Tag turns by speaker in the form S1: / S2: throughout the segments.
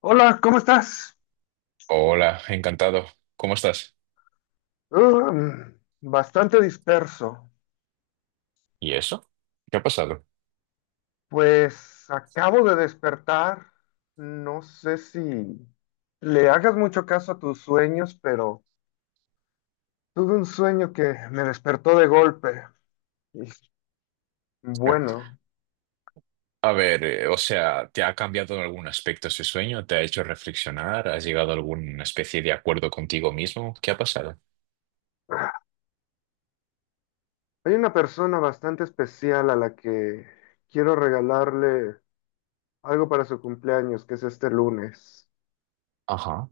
S1: Hola, ¿cómo estás?
S2: Hola, encantado. ¿Cómo estás?
S1: Um, bastante disperso.
S2: ¿Y eso? ¿Qué ha pasado?
S1: Pues acabo de despertar. No sé si le hagas mucho caso a tus sueños, pero tuve un sueño que me despertó de golpe. Y bueno,
S2: A ver, o sea, ¿te ha cambiado en algún aspecto ese sueño? ¿Te ha hecho reflexionar? ¿Has llegado a alguna especie de acuerdo contigo mismo? ¿Qué ha pasado?
S1: hay una persona bastante especial a la que quiero regalarle algo para su cumpleaños, que es este lunes.
S2: Ajá.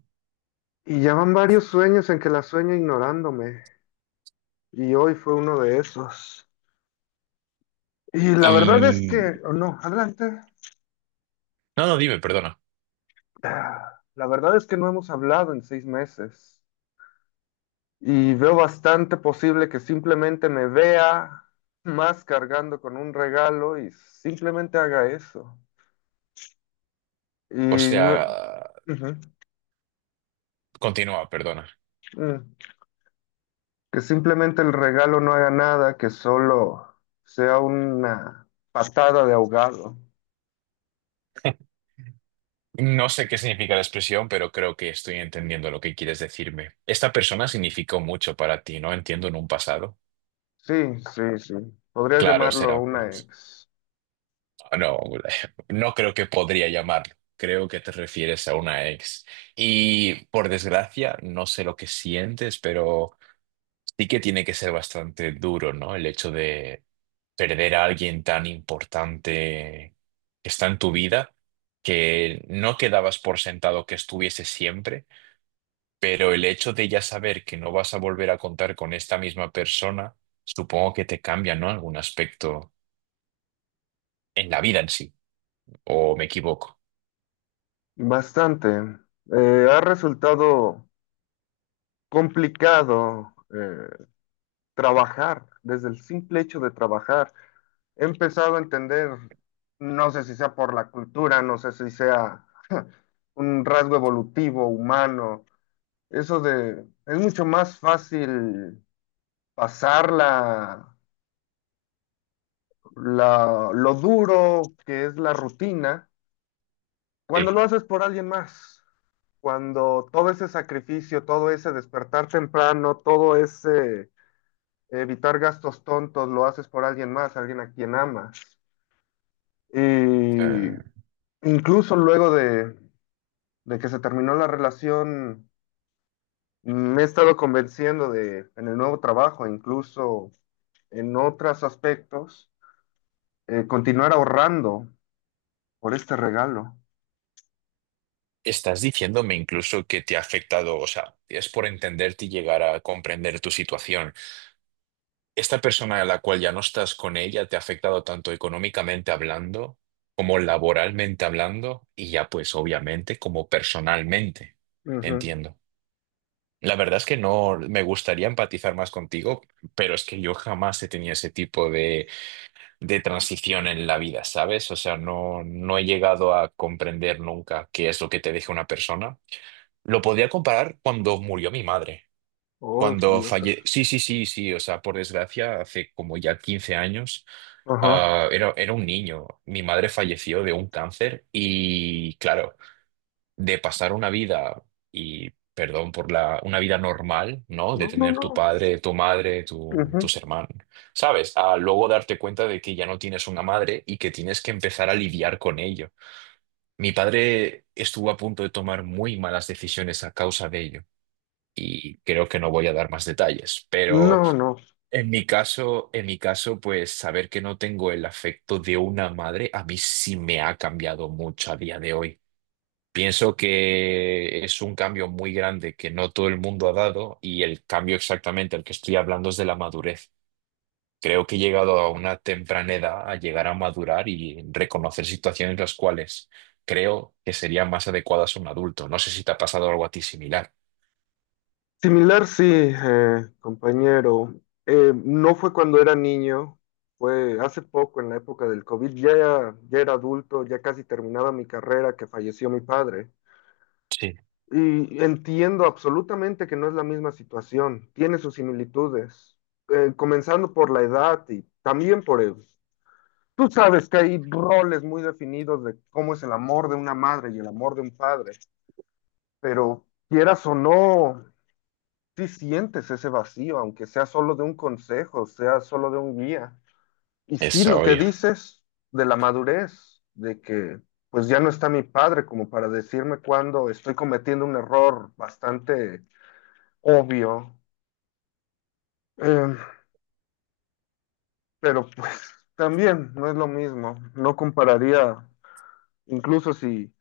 S1: Y ya van varios sueños en que la sueño ignorándome. Y hoy fue uno de esos. Y la verdad es
S2: Y...
S1: que, o no, adelante.
S2: No, no, dime, perdona.
S1: Ah, la verdad es que no hemos hablado en 6 meses y veo bastante posible que simplemente me vea más cargando con un regalo y simplemente haga eso. Y
S2: O sea,
S1: no- Ujú.
S2: continúa, perdona.
S1: mm. Que simplemente el regalo no haga nada, que solo sea una patada de ahogado.
S2: No sé qué significa la expresión, pero creo que estoy entendiendo lo que quieres decirme. Esta persona significó mucho para ti, ¿no? Entiendo en un pasado.
S1: Sí, sí, sí. Podrías
S2: Claro, será
S1: llamarlo
S2: por
S1: una
S2: eso.
S1: ex.
S2: No, no creo que podría llamarlo. Creo que te refieres a una ex. Y por desgracia, no sé lo que sientes, pero sí que tiene que ser bastante duro, ¿no? El hecho de perder a alguien tan importante que está en tu vida, que no quedabas por sentado que estuviese siempre, pero el hecho de ya saber que no vas a volver a contar con esta misma persona, supongo que te cambia, ¿no? Algún aspecto en la vida en sí, ¿o me equivoco?
S1: Bastante. Ha resultado complicado, trabajar, desde el simple hecho de trabajar. He empezado a entender, no sé si sea por la cultura, no sé si sea un rasgo evolutivo, humano, eso de, es mucho más fácil pasar lo duro que es la rutina
S2: Sí.
S1: cuando lo haces por alguien más. Cuando todo ese sacrificio, todo ese despertar temprano, todo ese evitar gastos tontos, lo haces por alguien más, alguien a quien amas. Y
S2: Eh,
S1: incluso luego de que se terminó la relación, me he estado convenciendo de, en el nuevo trabajo, incluso en otros aspectos, continuar ahorrando por este regalo.
S2: Estás diciéndome incluso que te ha afectado, o sea, es por entenderte y llegar a comprender tu situación. ¿Esta persona a la cual ya no estás con ella te ha afectado tanto económicamente hablando como laboralmente hablando y ya pues obviamente como personalmente?
S1: Ujú.
S2: Entiendo. La verdad es que no me gustaría empatizar más contigo, pero es que yo jamás he tenido ese tipo de transición en la vida, ¿sabes? O sea, no, no he llegado a comprender nunca qué es lo que te deja una persona. Lo podría comparar cuando murió mi madre.
S1: Oh,
S2: Cuando
S1: Dios.
S2: falle... Sí, sí, sí, sí. O sea, por desgracia, hace como ya 15 años,
S1: Ajá.
S2: era, era un niño. Mi madre falleció de un cáncer y, claro, de pasar una vida, y perdón por la, una vida normal, ¿no? De
S1: No, no,
S2: tener tu
S1: no.
S2: padre, tu madre, tu,
S1: Ujú.
S2: tus hermanos, ¿sabes? A luego darte cuenta de que ya no tienes una madre y que tienes que empezar a lidiar con ello. Mi padre estuvo a punto de tomar muy malas decisiones a causa de ello y creo que no voy a dar más detalles. Pero
S1: No, no.
S2: en mi caso, pues saber que no tengo el afecto de una madre a mí sí me ha cambiado mucho a día de hoy. Pienso que es un cambio muy grande que no todo el mundo ha dado y el cambio exactamente al que estoy hablando es de la madurez. Creo que he llegado a una temprana edad a llegar a madurar y reconocer situaciones las cuales creo que serían más adecuadas a un adulto. No sé si te ha pasado algo a ti similar.
S1: Similar, sí, compañero. No fue cuando era niño, fue hace poco, en la época del COVID. Ya, ya era adulto, ya casi terminaba mi carrera, que falleció mi padre.
S2: Sí.
S1: Y entiendo absolutamente que no es la misma situación, tiene sus similitudes, comenzando por la edad y también por el. Tú sabes que hay roles muy definidos de cómo es el amor de una madre y el amor de un padre, pero quieras o no, sí sientes ese vacío, aunque sea solo de un consejo, sea solo de un guía. Y sí,
S2: Eso.
S1: lo que dices de la madurez, de que pues ya no está mi padre como para decirme cuando estoy cometiendo un error bastante obvio, Eh, pero pues también no es lo mismo, no compararía, incluso si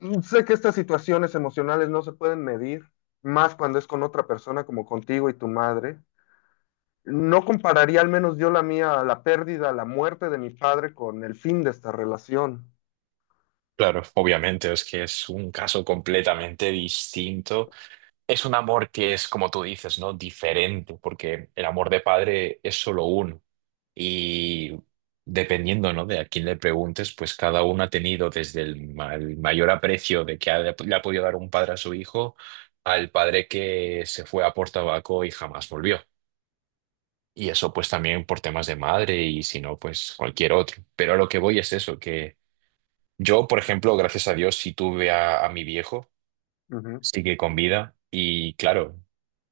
S1: sé que estas situaciones emocionales no se pueden medir, más cuando es con otra persona como contigo y tu madre. No compararía al menos yo la mía, la pérdida, la muerte de mi padre con el fin de esta relación.
S2: Claro, obviamente, es que es un caso completamente distinto. Es un amor que es, como tú dices, ¿no? Diferente, porque el amor de padre es solo uno. Y dependiendo, ¿no? De a quién le preguntes, pues cada uno ha tenido desde el, ma- el mayor aprecio de que ha- le ha podido dar un padre a su hijo, al padre que se fue a por tabaco y jamás volvió. Y eso pues también por temas de madre y si no, pues cualquier otro. Pero a lo que voy es eso, que... Yo, por ejemplo, gracias a Dios, sí tuve a mi viejo,
S1: Ujú,
S2: sigue con vida y claro,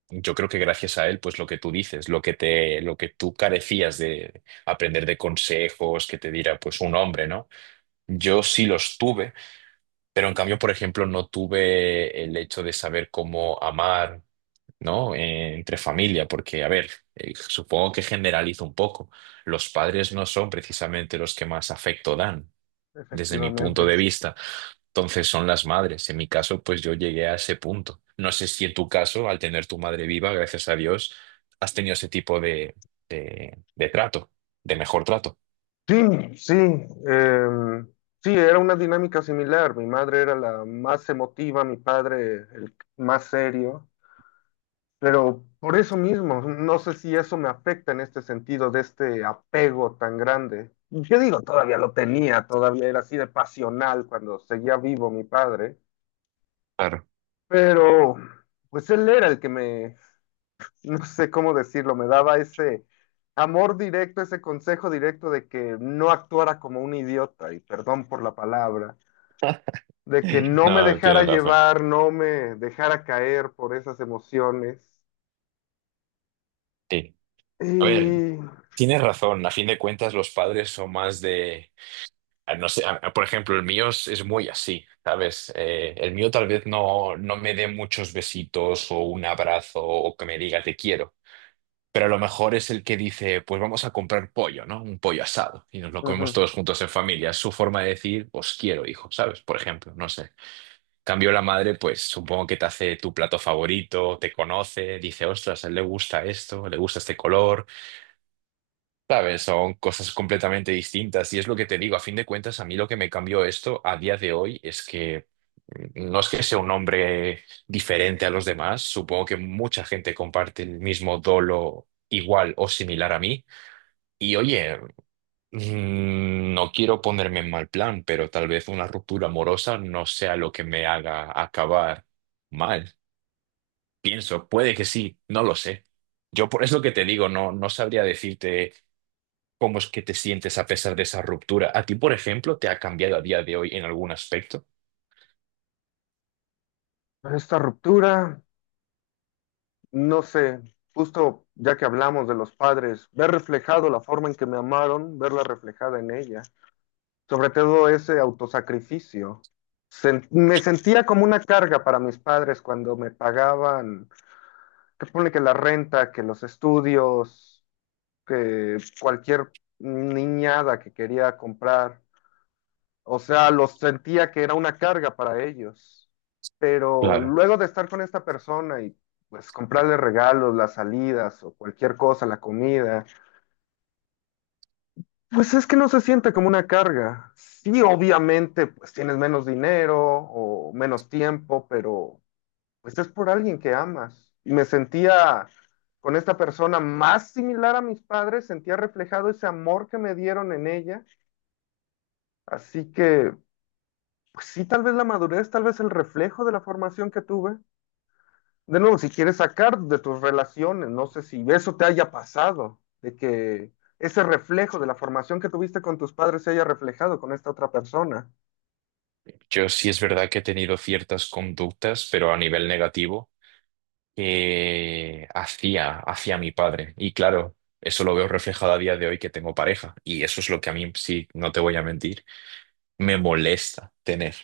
S2: yo creo que gracias a él, pues lo que tú dices, lo que te, lo que tú carecías de aprender de consejos que te diera pues un hombre, ¿no? Yo sí los tuve, pero en cambio, por ejemplo, no tuve el hecho de saber cómo amar, ¿no? Entre familia, porque a ver, supongo que generalizo un poco. Los padres no son precisamente los que más afecto dan, desde mi
S1: efectivamente.
S2: punto de vista. Entonces son las madres. En mi caso, pues yo llegué a ese punto. No sé si en tu caso, al tener tu madre viva, gracias a Dios, has tenido ese tipo de trato, de mejor trato.
S1: Sí, sí. em, sí, era una dinámica similar. Mi madre era la más emotiva, mi padre el más serio. Pero por eso mismo, no sé si eso me afecta en este sentido de este apego tan grande. Yo digo, todavía lo tenía, todavía era así de pasional cuando seguía vivo mi padre,
S2: Claro.
S1: pero pues él era el que me, no sé cómo decirlo, me daba ese amor directo, ese consejo directo de que no actuara como un idiota, y perdón por la palabra, de que no me
S2: No,
S1: dejara
S2: tienes razón.
S1: llevar, no me dejara caer por esas emociones.
S2: Sí. A ver,
S1: Y
S2: tienes razón. A fin de cuentas, los padres son más de... No sé, por ejemplo, el mío es muy así, ¿sabes? El mío tal vez no, no me dé muchos besitos o un abrazo o que me diga te quiero. Pero a lo mejor es el que dice, pues vamos a comprar pollo, ¿no? Un pollo asado y nos lo comemos
S1: ujú,
S2: todos juntos en familia. Es su forma de decir, os quiero, hijo, ¿sabes? Por ejemplo, no sé. Cambio la madre, pues supongo que te hace tu plato favorito, te conoce, dice, ostras, a él le gusta esto, le gusta este color, ¿sabes? Son cosas completamente distintas y es lo que te digo, a fin de cuentas, a mí lo que me cambió esto a día de hoy es que no es que sea un hombre diferente a los demás, supongo que mucha gente comparte el mismo dolo igual o similar a mí y oye, no quiero ponerme en mal plan, pero tal vez una ruptura amorosa no sea lo que me haga acabar mal. Pienso, puede que sí, no lo sé. Yo por eso que te digo, no, no sabría decirte cómo es que te sientes a pesar de esa ruptura. ¿A ti, por ejemplo, te ha cambiado a día de hoy en algún aspecto?
S1: esta ruptura, no sé, justo ya que hablamos de los padres, ver reflejado la forma en que me amaron, verla reflejada en ella. Sobre todo ese autosacrificio. Me sentía como una carga para mis padres cuando me pagaban, que pone que la renta, que los estudios, que cualquier niñada que quería comprar. O sea, los sentía que era una carga para ellos. Pero
S2: Claro.
S1: luego de estar con esta persona y pues comprarle regalos, las salidas o cualquier cosa, la comida. Pues es que no se siente como una carga. Sí, obviamente, pues tienes menos dinero o menos tiempo, pero pues es por alguien que amas. Y me sentía con esta persona más similar a mis padres, sentía reflejado ese amor que me dieron en ella. Así que, pues sí, tal vez la madurez, tal vez el reflejo de la formación que tuve. De nuevo, si quieres sacar de tus relaciones, no sé si eso te haya pasado, de que ese reflejo de la formación que tuviste con tus padres se haya reflejado con esta otra persona.
S2: Yo sí es verdad que he tenido ciertas conductas, pero a nivel negativo. Que hacía hacia mi padre. Y claro, eso lo veo reflejado a día de hoy que tengo pareja. Y eso es lo que a mí, sí, no te voy a mentir, me molesta tener.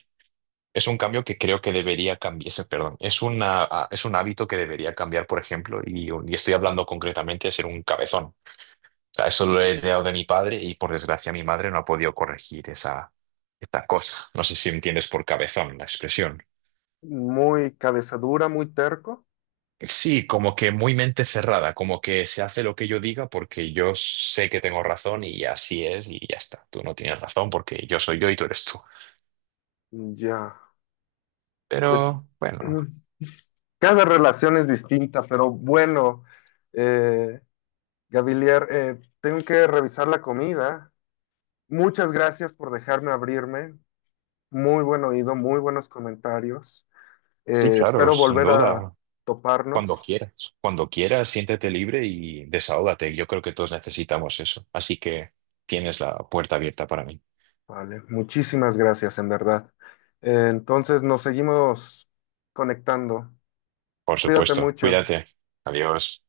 S2: Es un cambio que creo que debería cambiar, perdón, es una, es un hábito que debería cambiar, por ejemplo, y estoy hablando concretamente de ser un cabezón. O sea, eso lo he heredado de mi padre y por desgracia mi madre no ha podido corregir esa, esta cosa. No sé si entiendes por cabezón la expresión.
S1: Muy cabezadura, muy terco.
S2: Sí, como que muy mente cerrada, como que se hace lo que yo diga porque yo sé que tengo razón y así es y ya está. Tú no tienes razón porque yo soy yo y tú eres tú.
S1: Ya, pues
S2: Pero bueno,
S1: cada relación es distinta, pero bueno, eh, Gavilier, tengo que revisar la comida. Muchas gracias por dejarme abrirme. Muy buen oído, muy buenos comentarios.
S2: sí, claro,
S1: Espero
S2: sin
S1: volver a
S2: duda, cuando
S1: toparnos.
S2: quieras. Cuando quieras, siéntete libre y desahógate. Yo creo que todos necesitamos eso. Así que tienes la puerta abierta para mí.
S1: Vale, muchísimas gracias, en verdad. Entonces nos seguimos conectando.
S2: Por
S1: Cuídate
S2: supuesto,
S1: mucho.
S2: cuídate. Adiós.